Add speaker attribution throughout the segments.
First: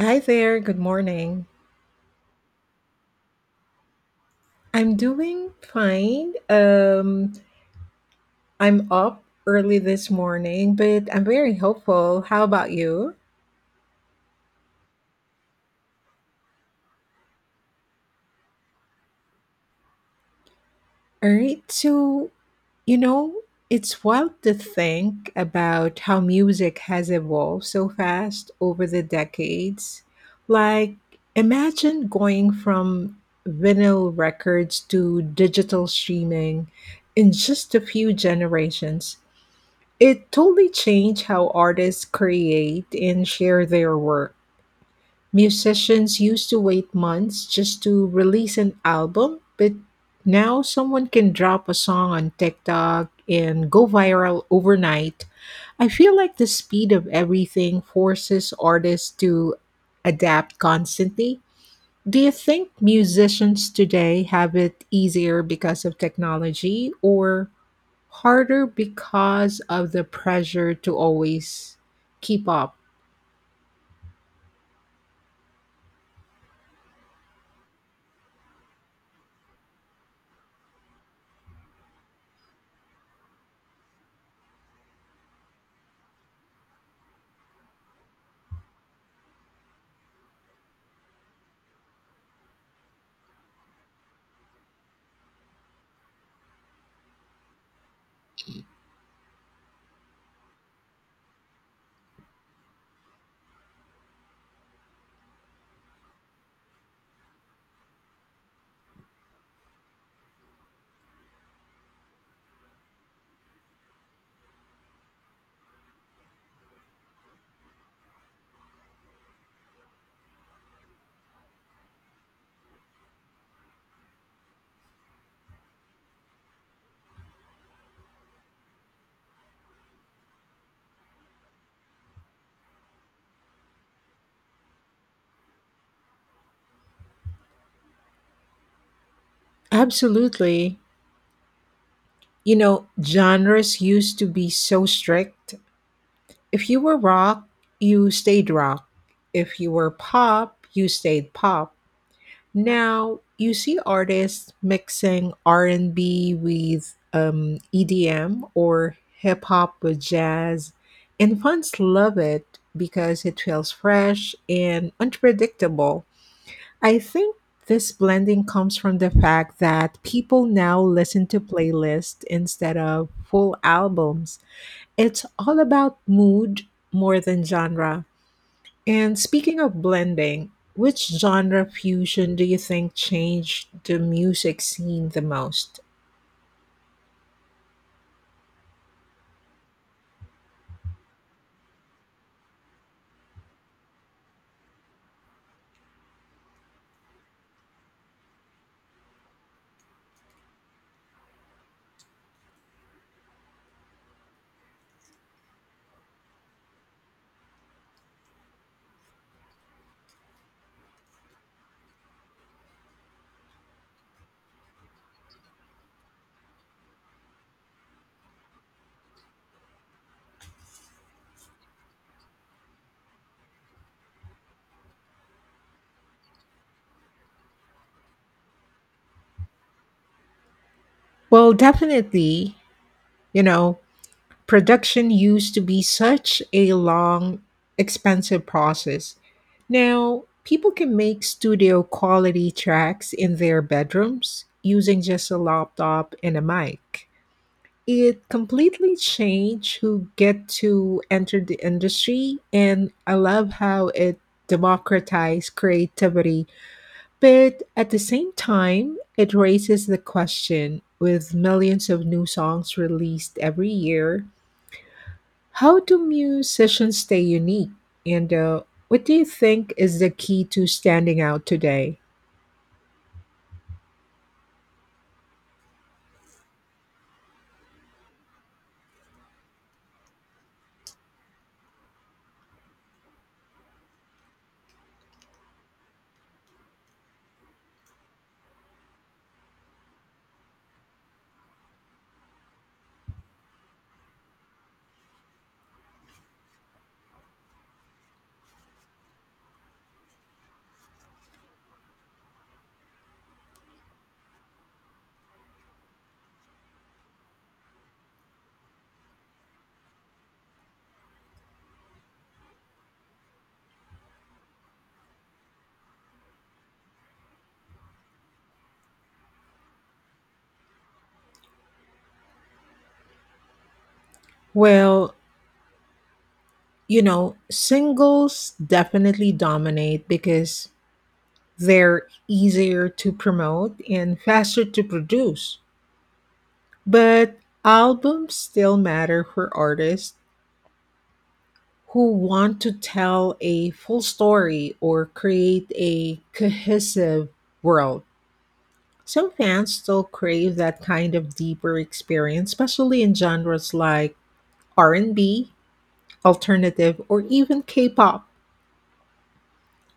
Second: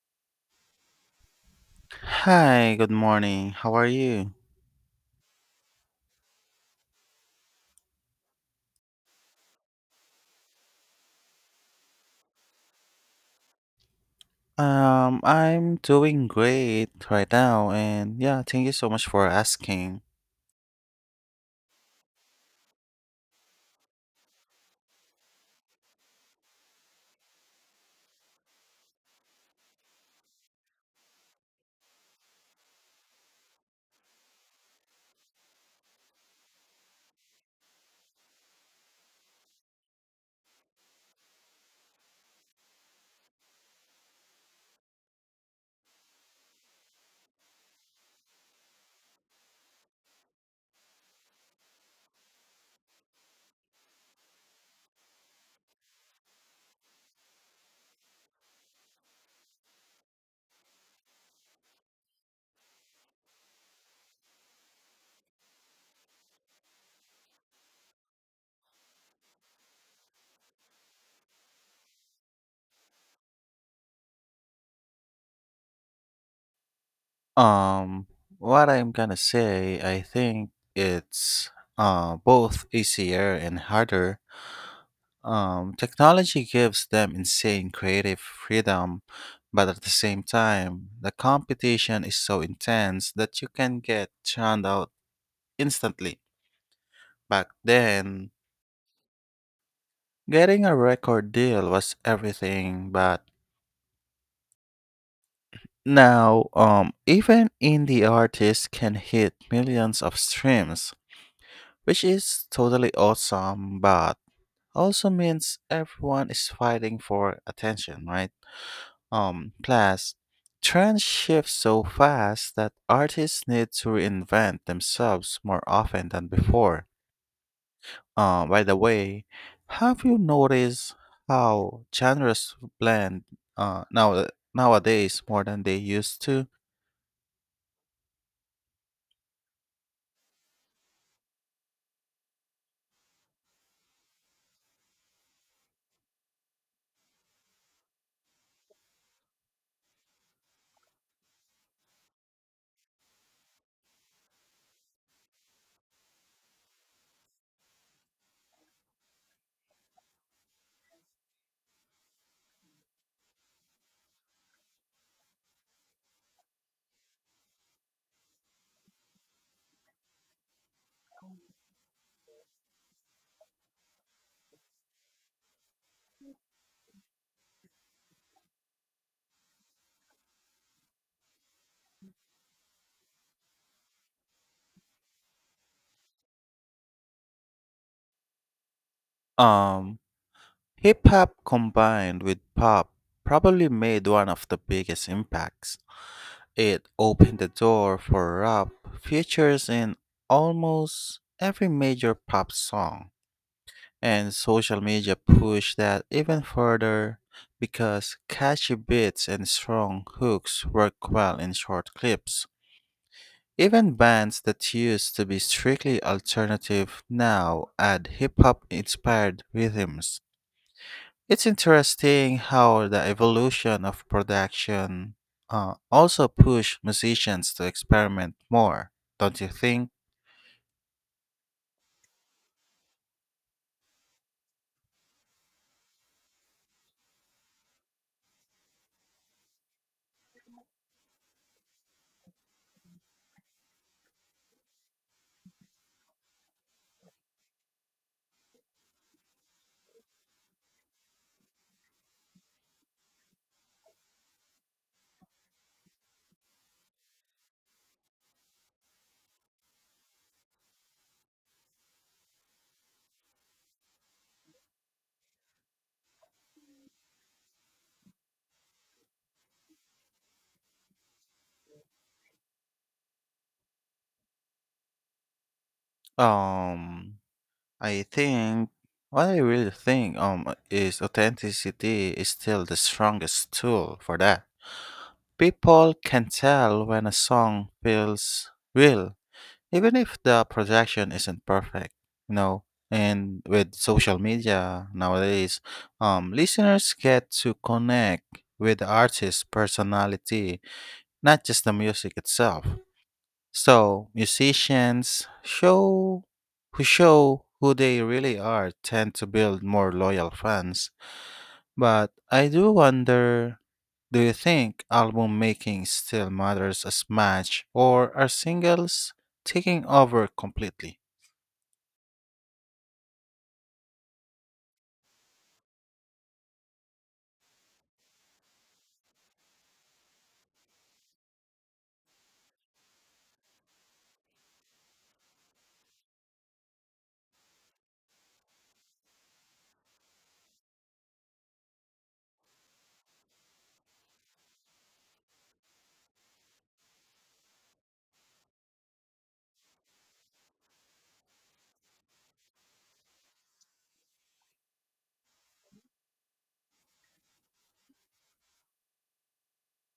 Speaker 1: Hi there, good morning.
Speaker 2: Hi, good morning. How are you?
Speaker 1: I'm doing fine. I'm up early this morning, but I'm very hopeful. How about you?
Speaker 2: I'm doing great right now, and yeah, thank you so much for asking.
Speaker 1: All right, so, you know, it's wild to think about how music has evolved so fast over the decades. Like, imagine going from vinyl records to digital streaming in just a few generations. It totally changed how artists create and share their work. Musicians used to wait months just to release an album, but now someone can drop a song on TikTok and go viral overnight. I feel like the speed of everything forces artists to adapt constantly. Do you think musicians today have it easier because of technology, or harder because of the pressure to always keep up?
Speaker 2: Um, what I'm gonna say, I think it's both easier and harder. Technology gives them insane creative freedom, but at the same time, the competition is so intense that you can get churned out instantly. Back then, getting a record deal was everything, but now, even indie artists can hit millions of streams, which is totally awesome, but also means everyone is fighting for attention, right? Plus, trends shift so fast that artists need to reinvent themselves more often than before. By the way, have you noticed how genres blend uh, now nowadays more than they used to?
Speaker 1: Absolutely. You know, genres used to be so strict. If you were rock, you stayed rock. If you were pop, you stayed pop. Now, you see artists mixing R&B with EDM or hip hop with jazz, and fans love it because it feels fresh and unpredictable. I think this blending comes from the fact that people now listen to playlists instead of full albums. It's all about mood more than genre. And speaking of blending, which genre fusion do you think changed the music scene the most?
Speaker 2: Um, Hip hop combined with pop probably made one of the biggest impacts. It opened the door for rap features in almost every major pop song. And social media push that even further because catchy beats and strong hooks work well in short clips. Even bands that used to be strictly alternative now add hip hop inspired rhythms. It's interesting how the evolution of production also pushed musicians to experiment more, don't you think?
Speaker 1: Well, definitely, you know, production used to be such a long, expensive process. Now, people can make studio quality tracks in their bedrooms using just a laptop and a mic. It completely changed who get to enter the industry, and I love how it democratized creativity, but at the same time, it raises the question: with millions of new songs released every year, how do musicians stay unique? And what do you think is the key to standing out today?
Speaker 2: Um, I think what I really think is authenticity is still the strongest tool for that. People can tell when a song feels real, even if the production isn't perfect, you know. And with social media nowadays, listeners get to connect with the artist's personality, not just the music itself. So, musicians show who they really are tend to build more loyal fans. But I do wonder, do you think album making still matters as much, or are singles taking over completely?
Speaker 1: Well, you know, singles definitely dominate because they're easier to promote and faster to produce. But albums still matter for artists who want to tell a full story or create a cohesive world. Some fans still crave that kind of deeper experience, especially in genres like R&B, alternative, or even K-pop.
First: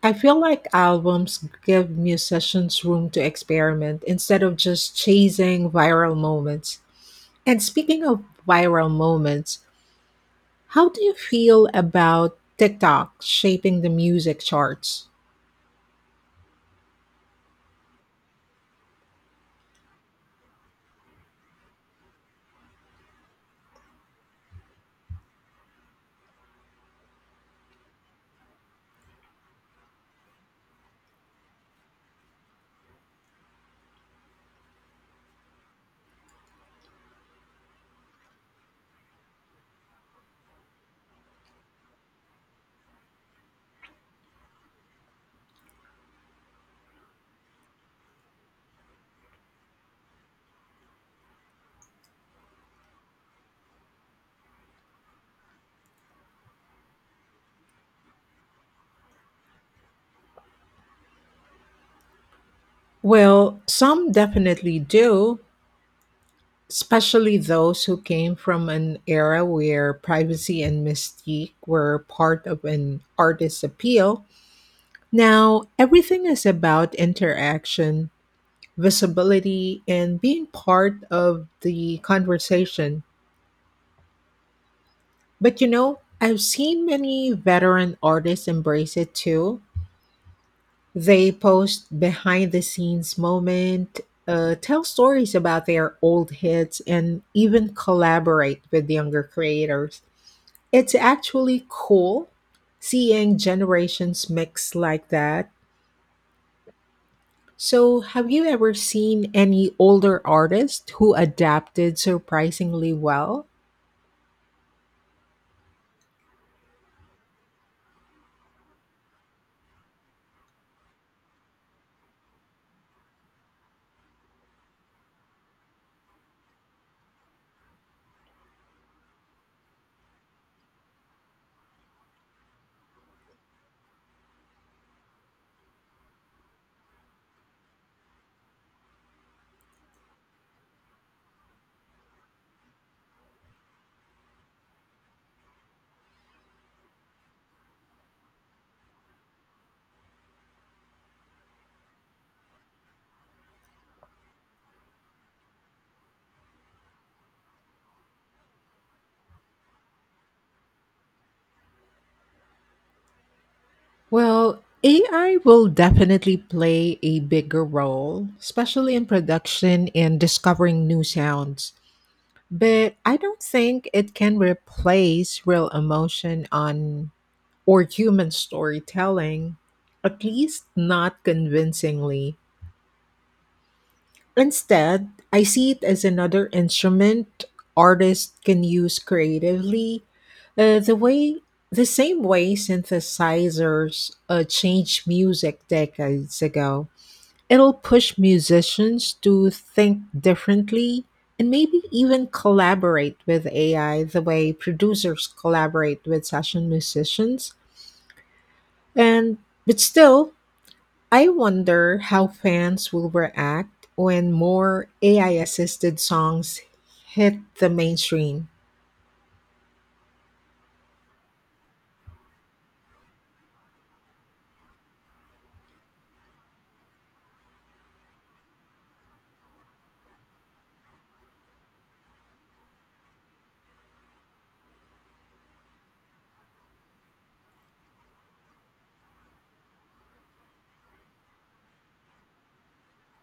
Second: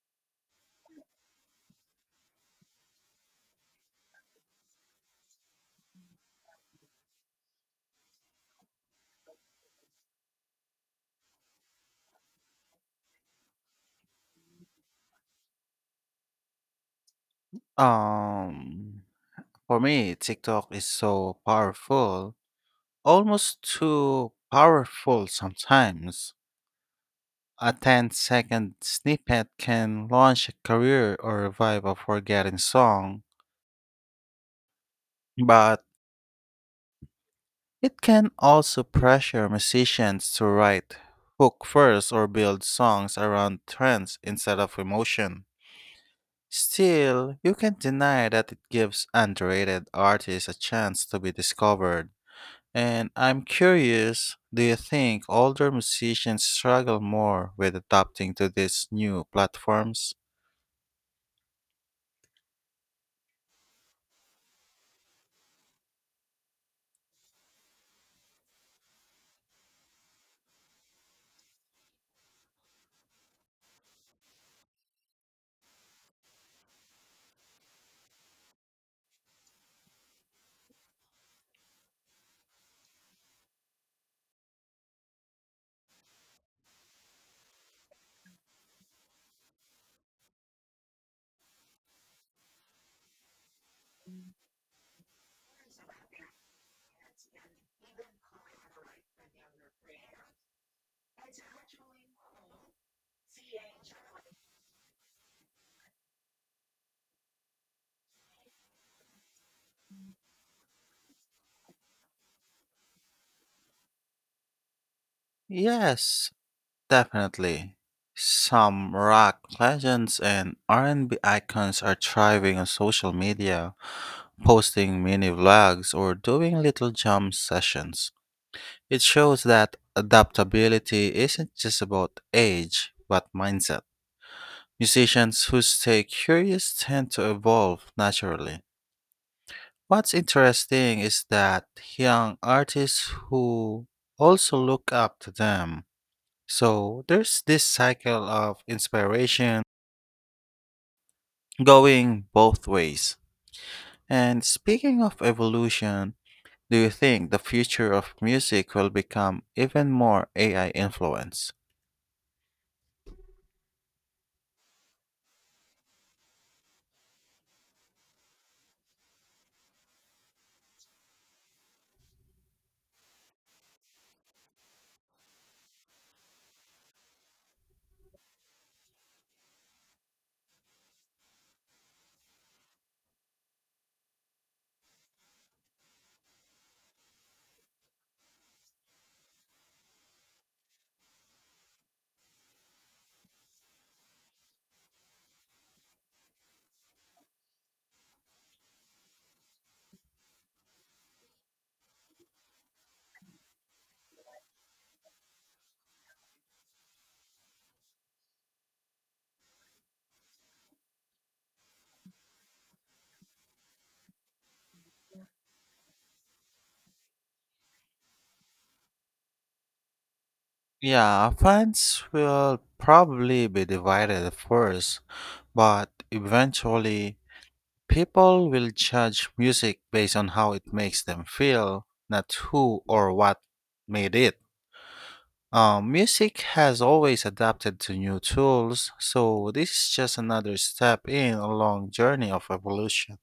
Speaker 1: I feel like albums give musicians room to experiment instead of just chasing viral moments. And speaking of viral moments, how do you feel about TikTok shaping the music charts?
Speaker 2: Um for me, TikTok is so powerful, almost too powerful sometimes. A 10-second snippet can launch a career or revive a forgotten song, but it can also pressure musicians to write hook first or build songs around trends instead of emotion. Still, you can't deny that it gives underrated artists a chance to be discovered. And I'm curious, do you think older musicians struggle more with adapting to these new platforms?
Speaker 1: Well, some definitely do, especially those who came from an era where privacy and mystique were part of an artist's appeal. Now, everything is about interaction, visibility, and being part of the conversation. But you know, I've seen many veteran artists embrace it too. They post behind the scenes moment, tell stories about their old hits, and even collaborate with younger creators. It's actually cool seeing generations mix like that. So, have you ever seen any older artists who adapted surprisingly well?
Speaker 2: Yes, definitely. Some rock legends and R&B icons are thriving on social media, posting mini vlogs or doing little jam sessions. It shows that adaptability isn't just about age, but mindset. Musicians who stay curious tend to evolve naturally. What's interesting is that young artists who also look up to them. So there's this cycle of inspiration going both ways. And speaking of evolution, do you think the future of music will become even more AI influenced?
Speaker 1: Well, AI will definitely play a bigger role, especially in production and discovering new sounds. But I don't think it can replace real emotion on or human storytelling, at least not convincingly. Instead, I see it as another instrument artists can use creatively. Uh, the way, the same way synthesizers changed music decades ago. It'll push musicians to think differently and maybe even collaborate with AI the way producers collaborate with session musicians. And but still, I wonder how fans will react when more AI assisted songs hit the mainstream.
Speaker 2: Yeah, fans will probably be divided at first, but eventually people will judge music based on how it makes them feel, not who or what made it. Music has always adapted to new tools, so this is just another step in a long journey of evolution.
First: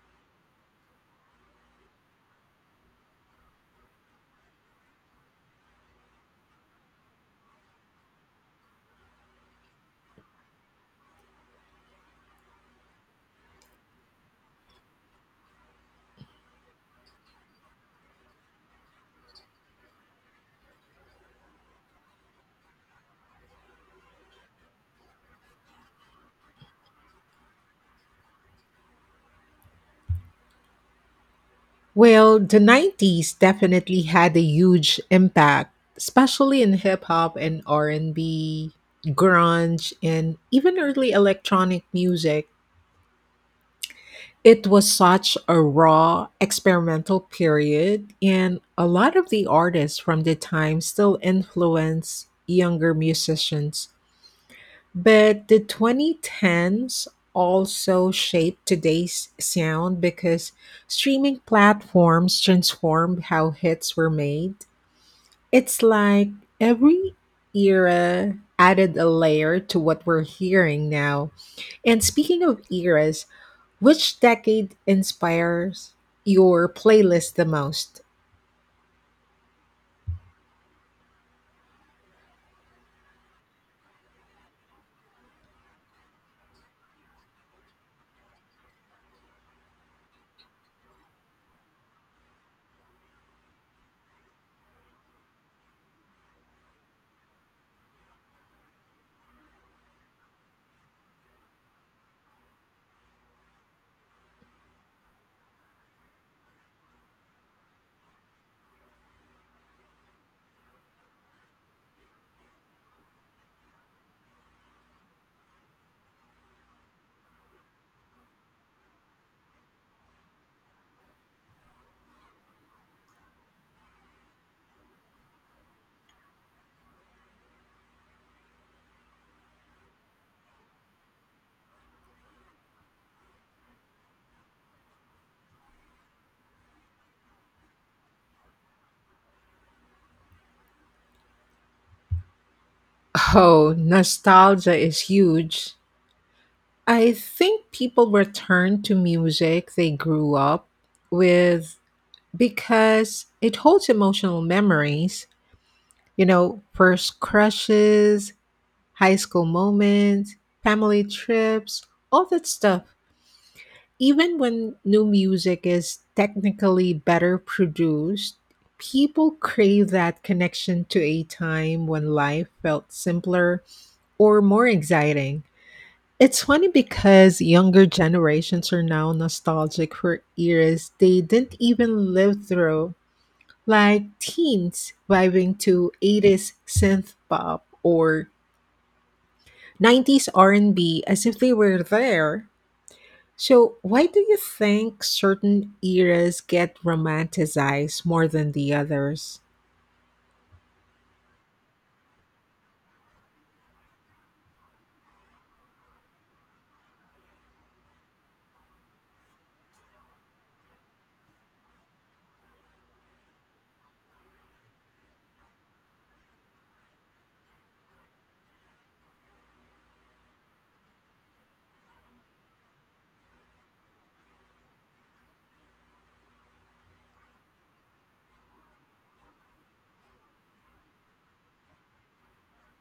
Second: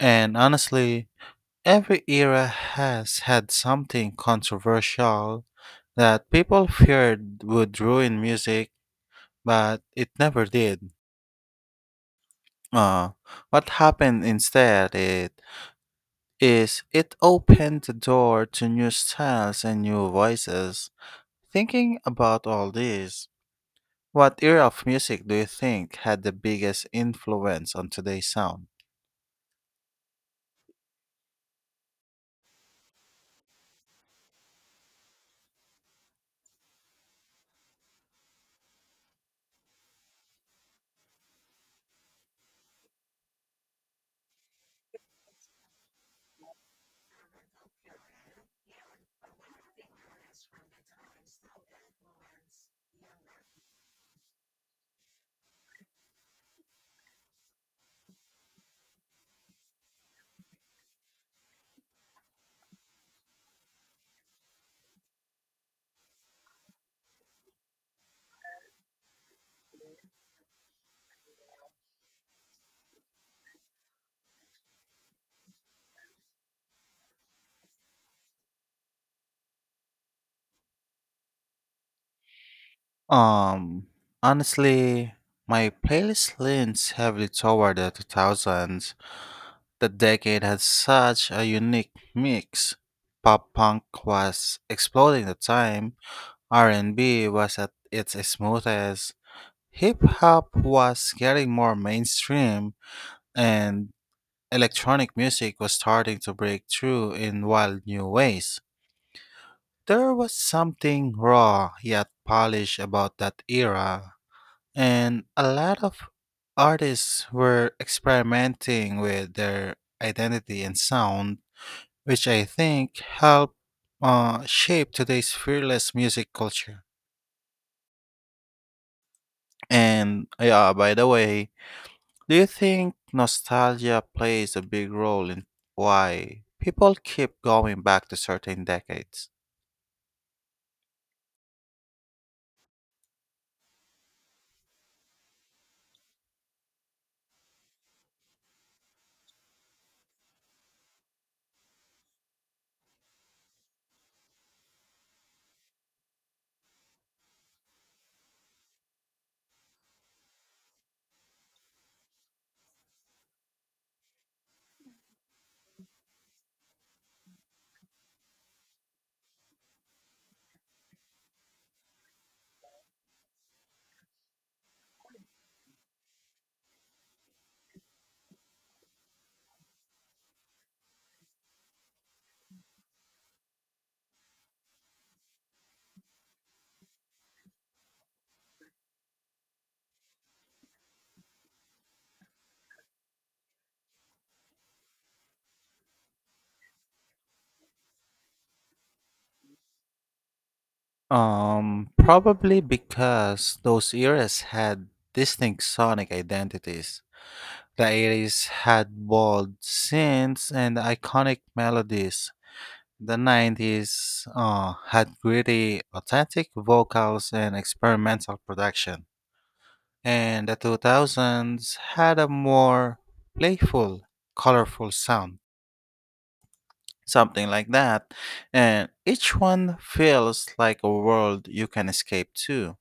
Speaker 2: And honestly, every era has had something controversial that people feared would ruin music, but it never did. Uh, what happened instead, is it opened the door to new styles and new voices. Thinking about all this, what era of music do you think had the biggest influence on today's sound?
Speaker 1: Well, the 90s definitely had a huge impact, especially in hip hop and R&B, grunge, and even early electronic music. It was such a raw experimental period, and a lot of the artists from the time still influence younger musicians. But the 2010s also shaped today's sound because streaming platforms transformed how hits were made. It's like every era added a layer to what we're hearing now. And speaking of eras, which decade inspires your playlist the most?
Speaker 2: Um, Honestly, my playlist leans heavily toward the 2000s. The decade had such a unique mix. Pop punk was exploding at the time, R&B was at its smoothest, hip hop was getting more mainstream, and electronic music was starting to break through in wild new ways. There was something raw yet polished about that era, and a lot of artists were experimenting with their identity and sound, which I think helped shape today's fearless music culture. And yeah, by the way, do you think nostalgia plays a big role in why people keep going back to certain decades?
Speaker 1: Oh, nostalgia is huge. I think people return to music they grew up with because it holds emotional memories, you know, first crushes, high school moments, family trips, all that stuff. Even when new music is technically better produced, people crave that connection to a time when life felt simpler or more exciting. It's funny because younger generations are now nostalgic for eras they didn't even live through, like teens vibing to 80s synth pop or 90s R&B as if they were there. So, why do you think certain eras get romanticized more than the others?
Speaker 2: Probably because those eras had distinct sonic identities. The 80s had bold synths and iconic melodies. The 90s had gritty, authentic vocals and experimental production. And the 2000s had a more playful, colorful sound, something like that. And each one feels like a world you can escape to.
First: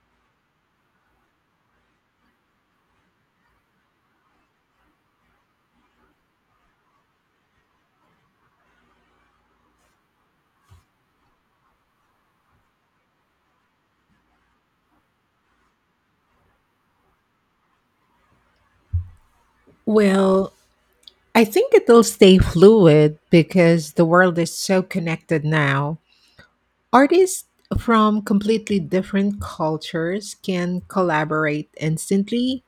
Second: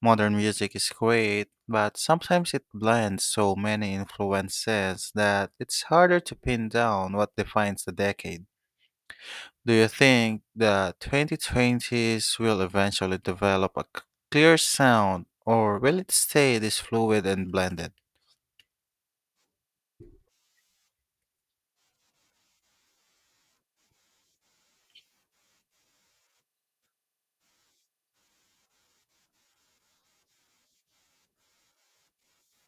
Speaker 2: Modern music is great, but sometimes it blends so many influences that it's harder to pin down what defines the decade. Do you think the 2020s will eventually develop a clear sound, or will it stay this fluid and blended?
Speaker 1: Well, I think it'll stay fluid because the world is so connected now. Artists from completely different cultures can collaborate instantly,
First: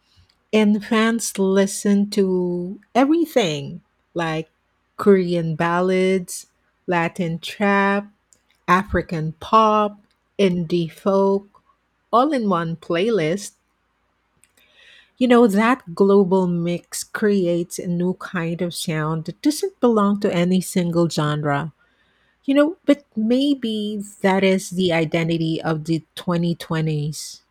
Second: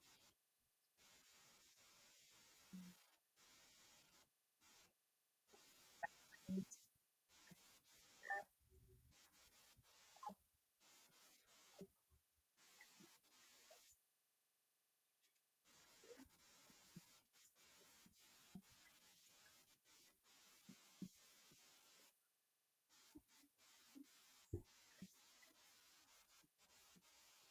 Speaker 1: and fans listen to everything like Korean ballads, Latin trap, African pop, indie folk, all in one playlist. You know, that global mix creates a new kind of sound that doesn't belong to any single genre. You know, but maybe that is the identity of the 2020s:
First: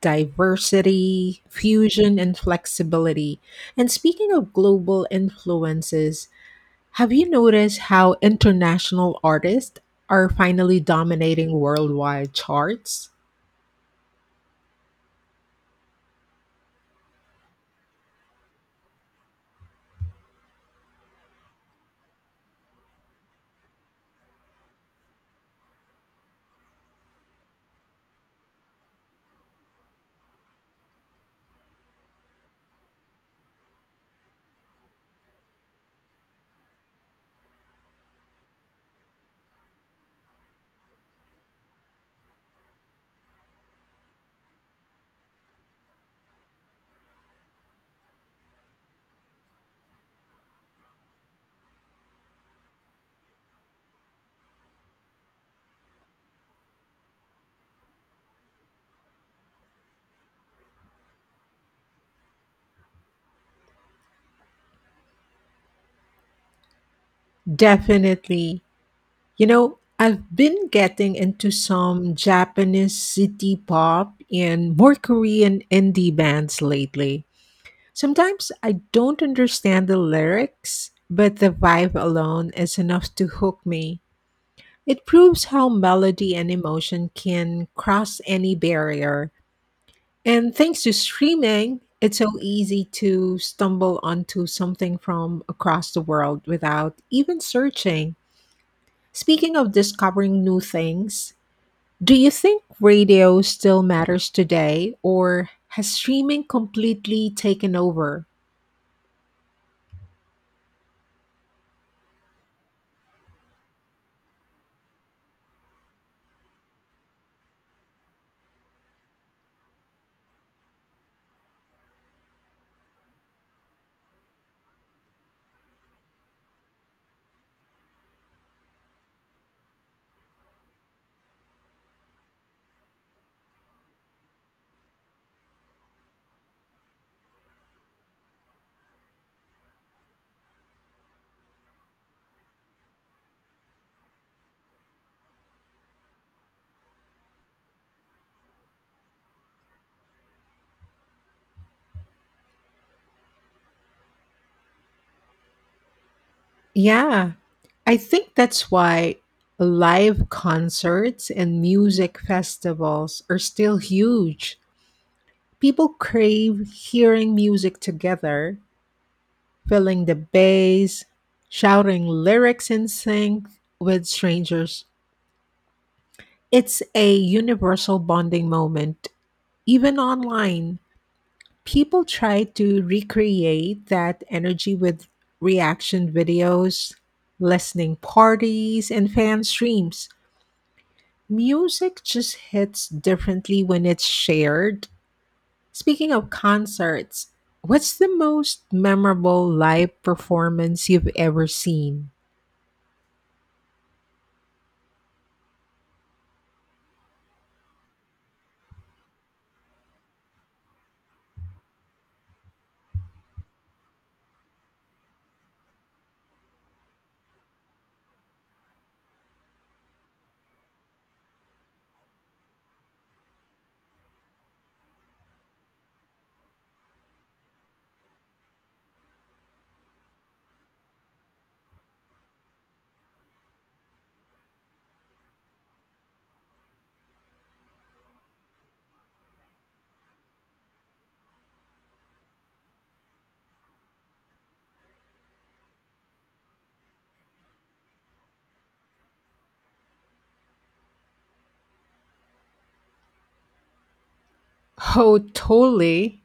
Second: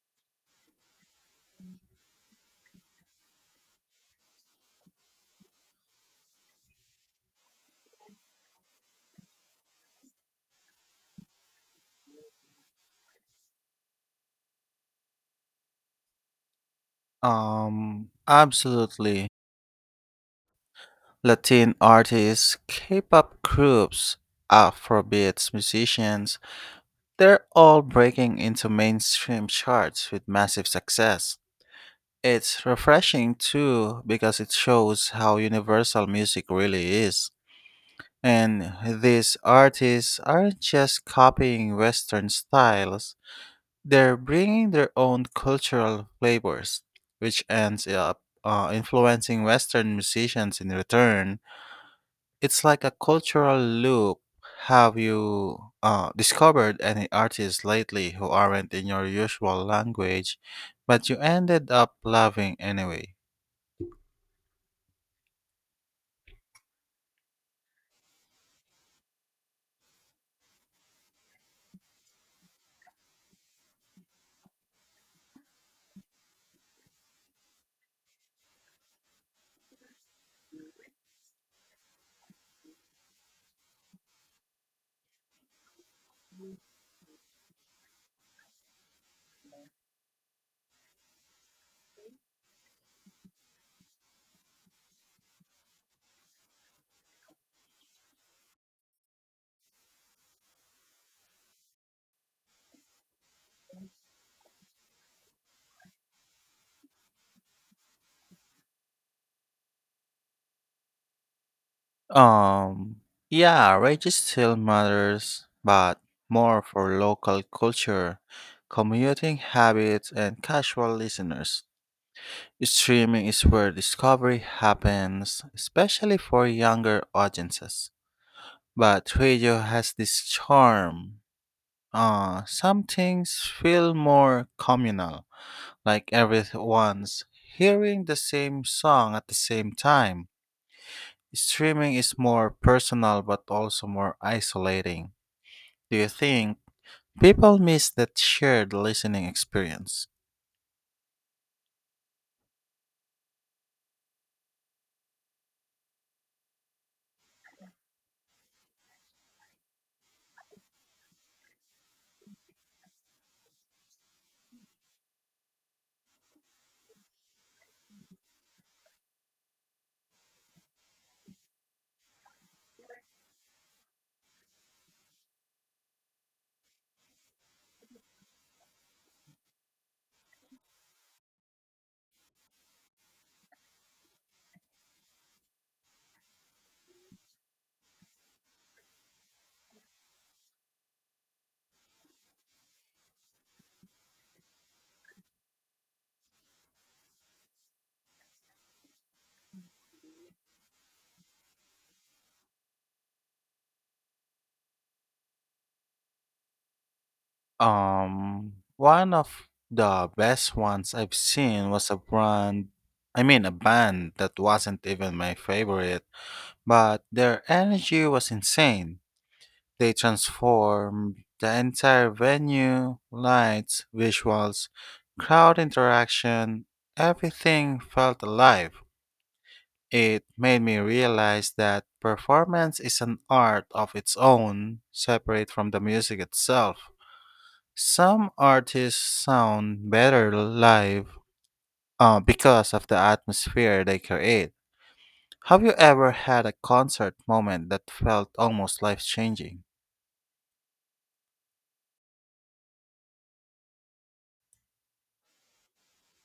Speaker 1: diversity, fusion, and flexibility. And speaking of global influences, have you noticed how international artists are finally dominating worldwide charts?
Speaker 2: Absolutely. Latin artists, K pop groups, Afrobeats musicians, they're all breaking into mainstream charts with massive success. It's refreshing too because it shows how universal music really is. And these artists aren't just copying Western styles, they're bringing their own cultural flavors, which ends up influencing Western musicians in return. It's like a cultural loop. Have you discovered any artists lately who aren't in your usual language, but you ended up loving anyway?
Speaker 1: Definitely. You know, I've been getting into some Japanese city pop and more Korean indie bands lately. Sometimes I don't understand the lyrics, but the vibe alone is enough to hook me. It proves how melody and emotion can cross any barrier. And thanks to streaming, it's so easy to stumble onto something from across the world without even searching. Speaking of discovering new things, do you think radio still matters today, or has streaming completely taken over?
Speaker 2: Um, yeah, wages still matters, but more for local culture, commuting habits, and casual listeners. Streaming is where discovery happens, especially for younger audiences. But radio has this charm. Some things feel more communal, like everyone's hearing the same song at the same time. Streaming is more personal but also more isolating. Do you think people miss that shared listening experience?
Speaker 1: Yeah, I think that's why live concerts and music festivals are still huge. People crave hearing music together, feeling the bass, shouting lyrics in sync with strangers. It's a universal bonding moment. Even online, people try to recreate that energy with reaction videos, listening parties, and fan streams. Music just hits differently when it's shared. Speaking of concerts, what's the most memorable live performance you've ever seen?
Speaker 2: One of the best ones I've seen was a brand, I mean, a band that wasn't even my favorite, but their energy was insane. They transformed the entire venue, lights, visuals, crowd interaction, everything felt alive. It made me realize that performance is an art of its own, separate from the music itself. Some artists sound better live because of the atmosphere they create. Have you ever had a concert moment that felt almost life changing?
Speaker 1: Oh, totally.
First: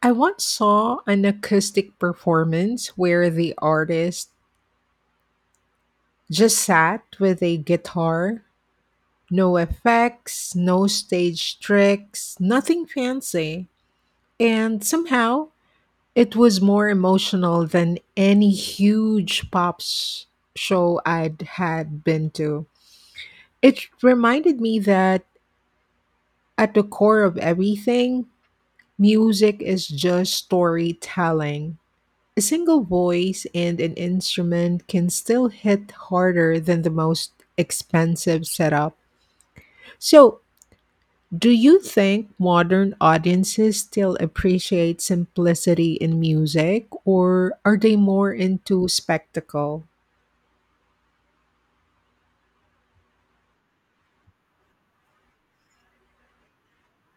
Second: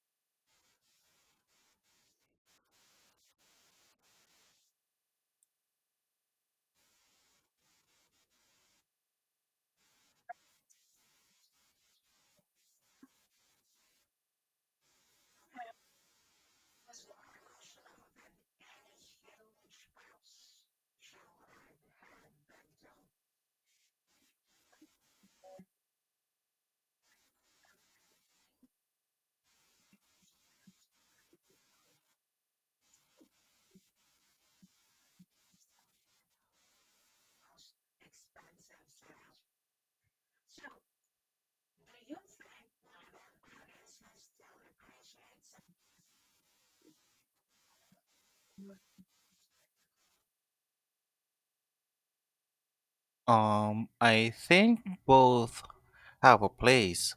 Speaker 1: I once saw an acoustic performance where the artist just sat with a guitar. No effects, no stage tricks, nothing fancy. And somehow, it was more emotional than any huge show I'd had been to. It reminded me that at the core of everything, music is just storytelling. A single voice and an instrument can still hit harder than the most expensive setup. So, do you think modern audiences still appreciate simplicity in music, or are they more into spectacle?
Speaker 2: I think both have a place.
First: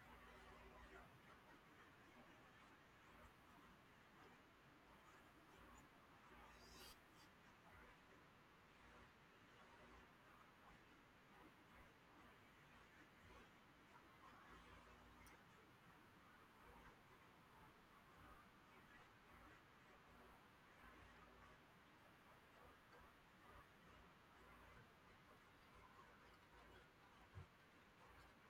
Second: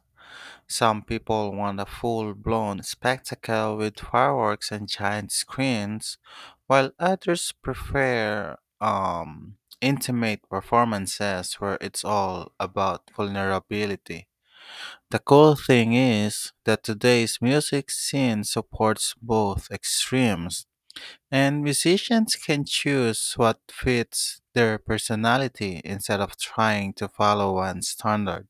Speaker 2: Some people want a full blown spectacle with fireworks and giant screens, while others prefer intimate performances where it's all about vulnerability. The cool thing is that today's music scene supports both extremes, and musicians can choose what fits their personality instead of trying to follow one standard.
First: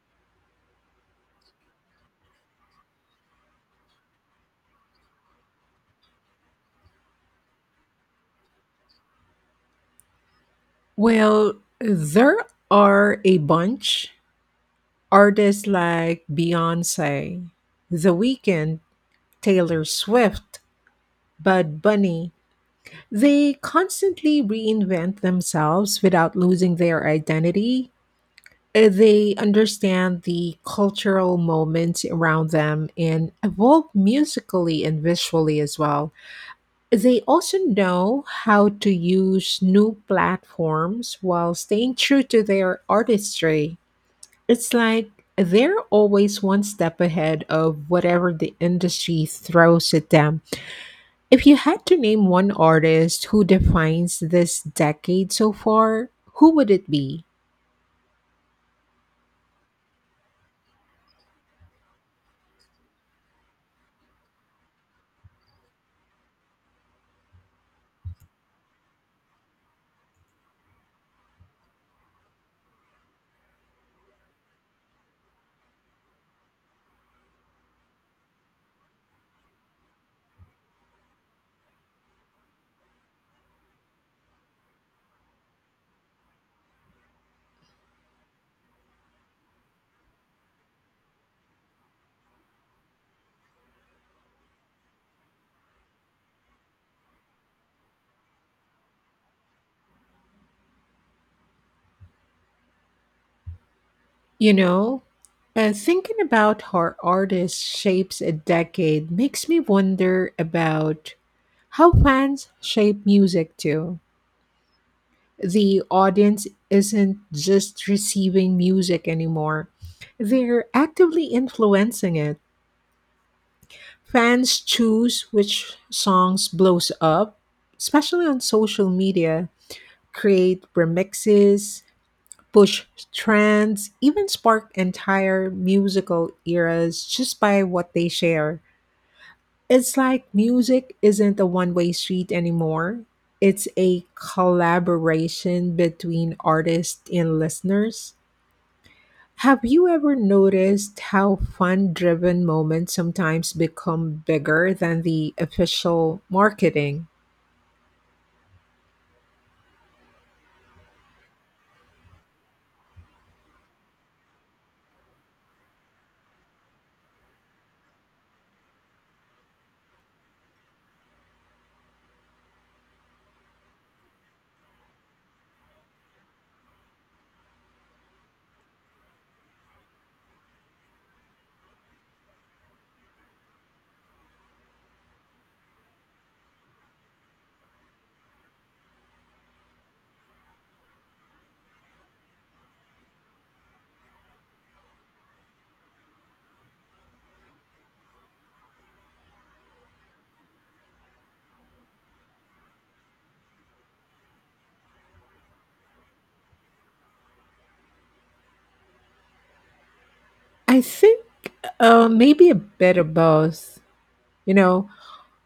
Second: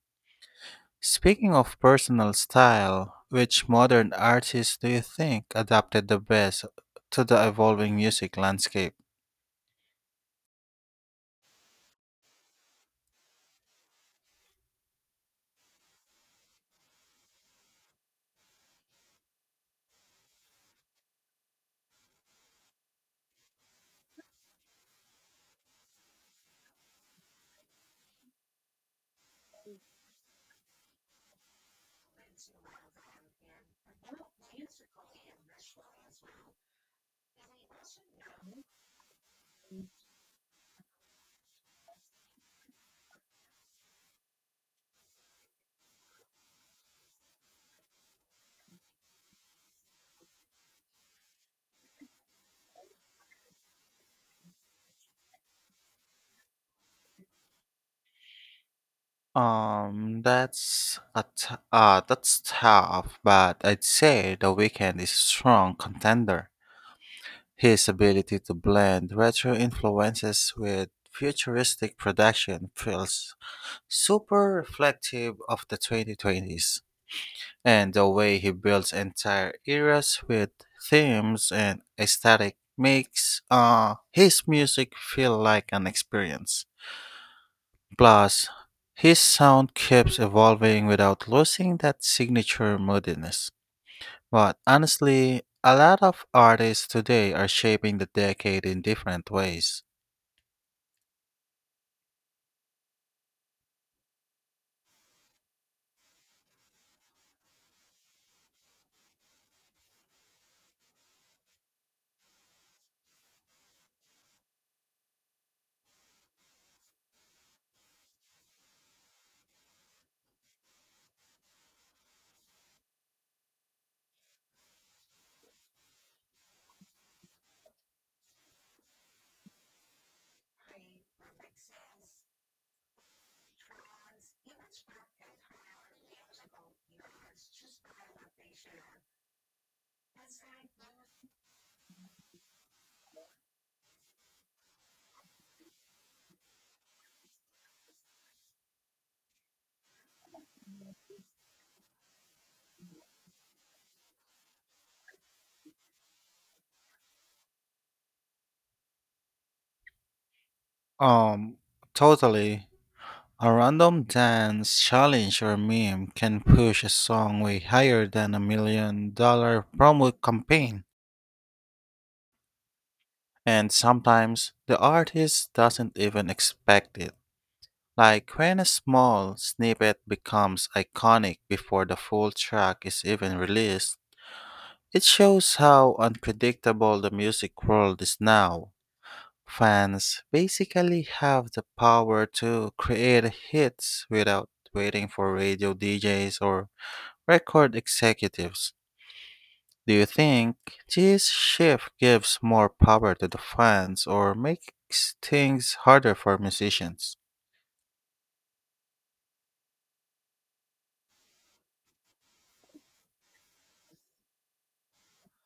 Speaker 2: Speaking of personal style, which modern artist do you think adapted the best to the evolving music landscape?
Speaker 1: Well, there are a bunch. Artists like Beyonce, The Weeknd, Taylor Swift, Bud Bunny. They constantly reinvent themselves without losing their identity. They understand the cultural moments around them and evolve musically and visually as well. They also know how to use new platforms while staying true to their artistry. It's like they're always one step ahead of whatever the industry throws at them. If you had to name one artist who defines this decade so far, who would it be?
Speaker 2: That's tough, but I'd say The Weeknd is a strong contender. His ability to blend retro influences with futuristic production feels super reflective of the 2020s. And the way he builds entire eras with themes and aesthetic makes his music feel like an experience. Plus, his sound keeps evolving without losing that signature moodiness. But honestly, a lot of artists today are shaping the decade in different ways.
Speaker 1: You know, thinking about how artists shapes a decade makes me wonder about how fans shape music too. The audience isn't just receiving music anymore; they're actively influencing it. Fans choose which songs blows up, especially on social media, create remixes, push trends, even spark entire musical eras just by what they share. It's like music isn't a one way street anymore. It's a collaboration between artists and listeners. Have you ever noticed how fun driven moments sometimes become bigger than the official marketing?
Speaker 2: Um, Totally. A random dance challenge or meme can push a song way higher than a $1 million promo campaign. And sometimes the artist doesn't even expect it. Like when a small snippet becomes iconic before the full track is even released, it shows how unpredictable the music world is now. Fans basically have the power to create hits without waiting for radio DJs or record executives. Do you think this shift gives more power to the fans or makes things harder for musicians?
Speaker 1: I think maybe a bit of both. You know,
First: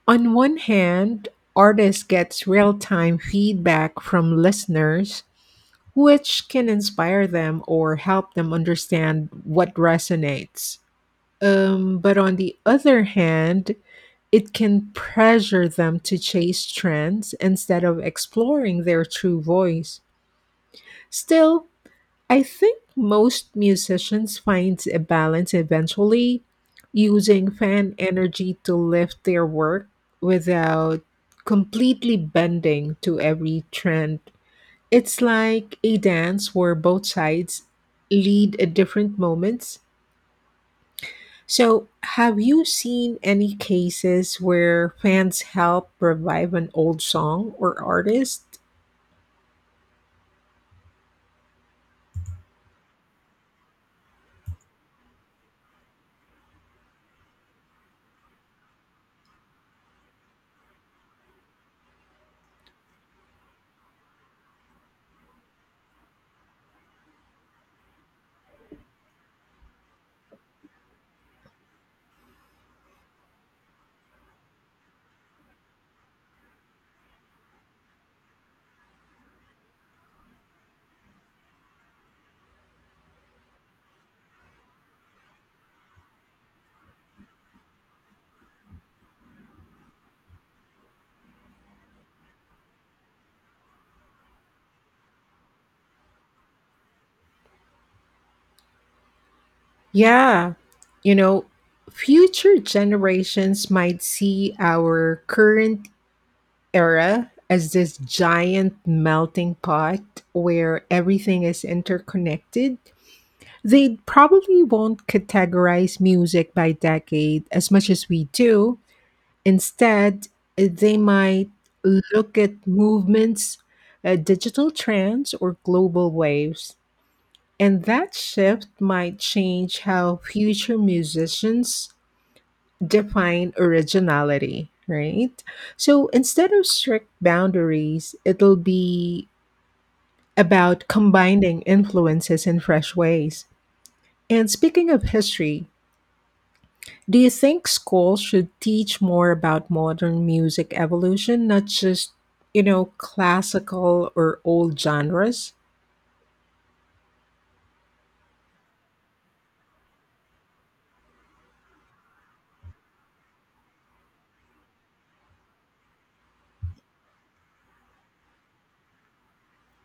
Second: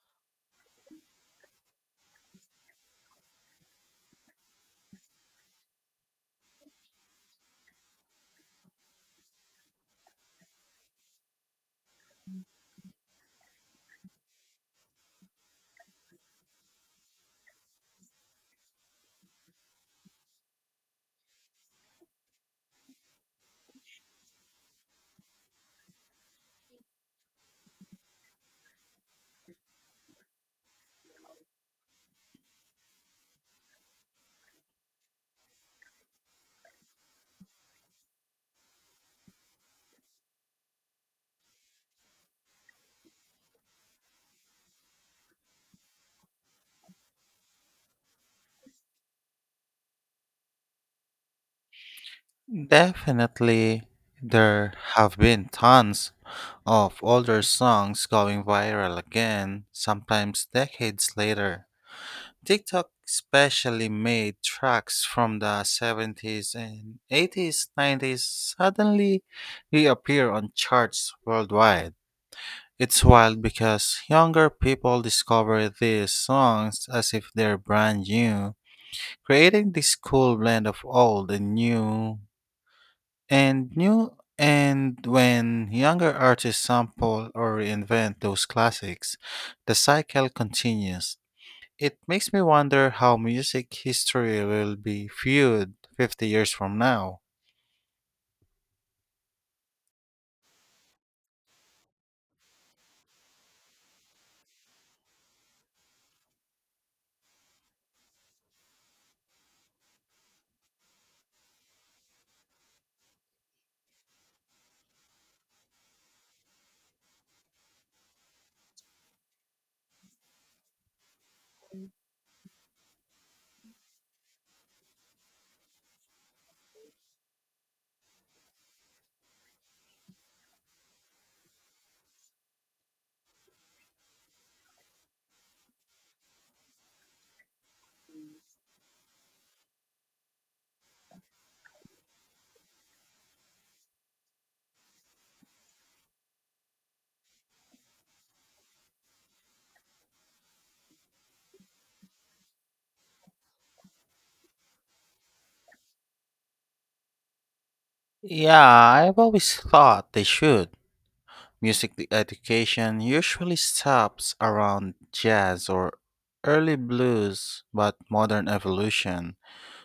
Speaker 1: on one hand, artists gets real-time feedback from listeners, which can inspire them or help them understand what resonates. But on the other hand, it can pressure them to chase trends instead of exploring their true voice. Still, I think most musicians find a balance eventually, using fan energy to lift their work without completely bending to every trend. It's like a dance where both sides lead at different moments. So, have you seen any cases where fans help revive an old song or artist?
Speaker 2: Definitely, there have been tons of older songs going viral again, sometimes decades later. TikTok especially made tracks from the 70s and 80s, 90s suddenly reappear on charts worldwide. It's wild because younger people discover these songs as if they're brand new, creating this cool blend of old and new. And when younger artists sample or reinvent those classics, the cycle continues. It makes me wonder how music history will be viewed 50 years from now.
Speaker 1: Yeah, you know, future generations might see our current era as this giant melting pot where everything is interconnected. They probably won't categorize music by decade as much as we do. Instead, they might look at movements, digital trends, or global waves. And that shift might change how future musicians define originality, right? So instead of strict boundaries, it'll be about combining influences in fresh ways. And speaking of history, do you think schools should teach more about modern music evolution, not just, you know, classical or old genres?
Speaker 2: Yeah, I've always thought they should. Music education usually stops around jazz or early blues, but modern evolution,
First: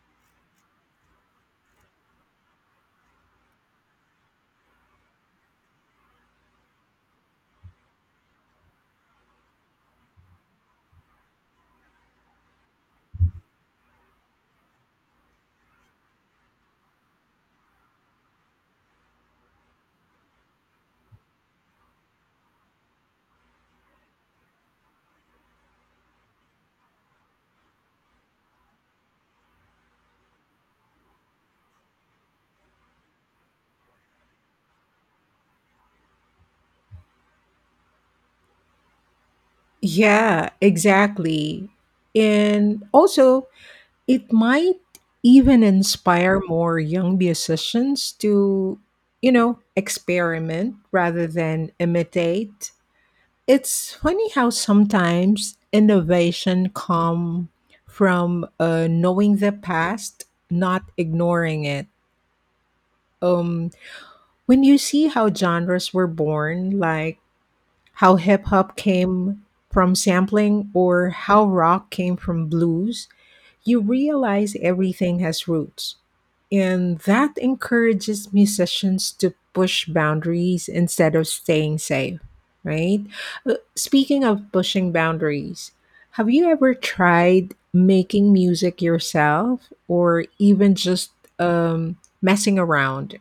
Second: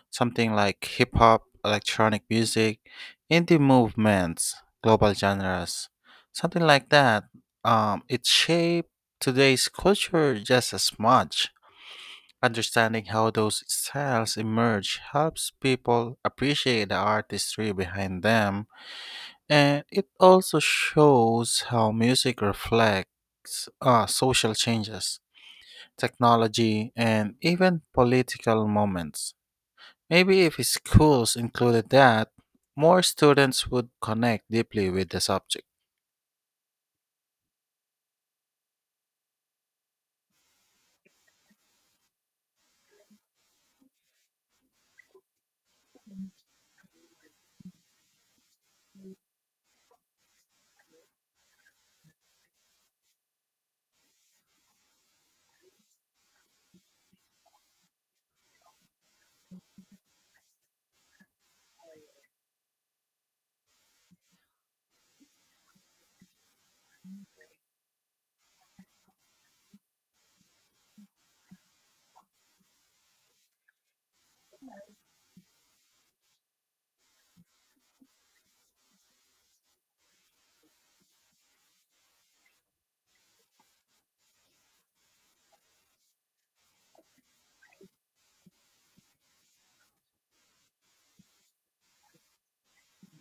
Speaker 2: something like hip hop, electronic music, indie movements, global genres, something like that, it shaped today's culture just as much. Understanding how those styles emerge helps people appreciate the artistry behind them, and it also shows how music reflects social changes, technology, and even political moments. Maybe if schools included that, more students would connect deeply with the subject.
Speaker 1: Yeah, exactly. And also, it might even inspire more young musicians to, you know, experiment rather than imitate. It's funny how sometimes innovation come from knowing the past, not ignoring it. Um, when you see how genres were born, like how hip hop came from sampling or how rock came from blues, you realize everything has roots. And that encourages musicians to push boundaries instead of staying safe, right? Speaking of pushing boundaries, have you ever tried making music yourself or even just messing around?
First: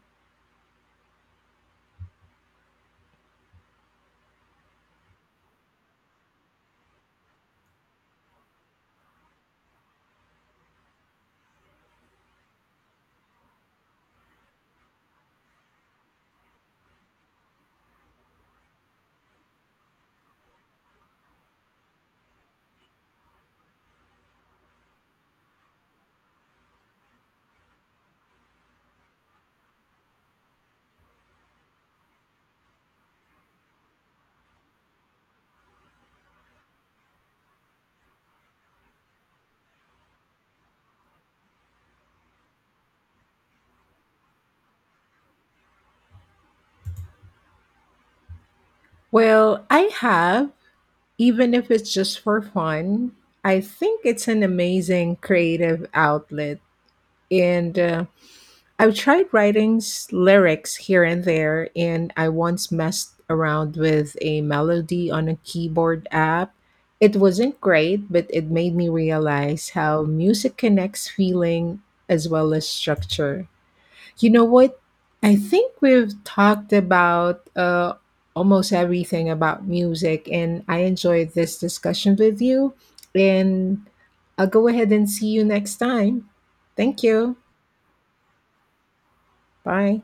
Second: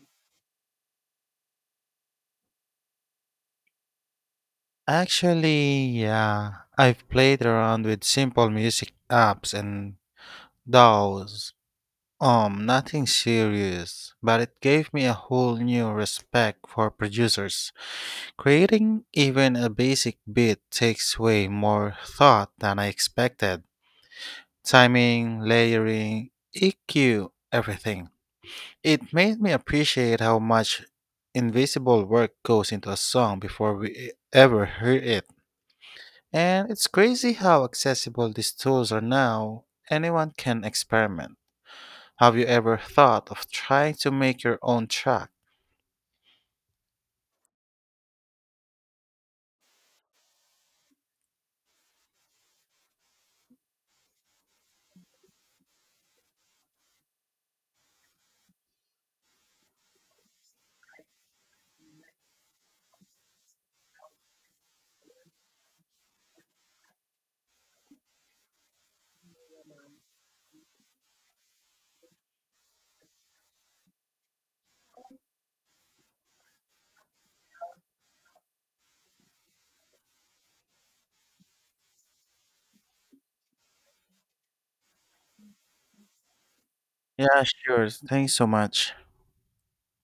Speaker 2: Actually, yeah, I've played around with simple music apps and DAWs. Nothing serious, but it gave me a whole new respect for producers. Creating even a basic beat takes way more thought than I expected. Timing, layering, EQ, everything. It made me appreciate how much invisible work goes into a song before we ever hear it. And it's crazy how accessible these tools are now. Anyone can experiment. Have you ever thought of trying to make your own track?
Speaker 1: Well, I have, even if it's just for fun. I think it's an amazing creative outlet. And I've tried lyrics here and there, and I once messed around with a melody on a keyboard app. It wasn't great, but it made me realize how music connects feeling as well as structure. You know what? I think we've talked about almost everything about music, and I enjoyed this discussion with you. And I'll go ahead and see you next time. Thank you.
Speaker 2: Yeah, sure. Thanks so much.
Speaker 1: Bye.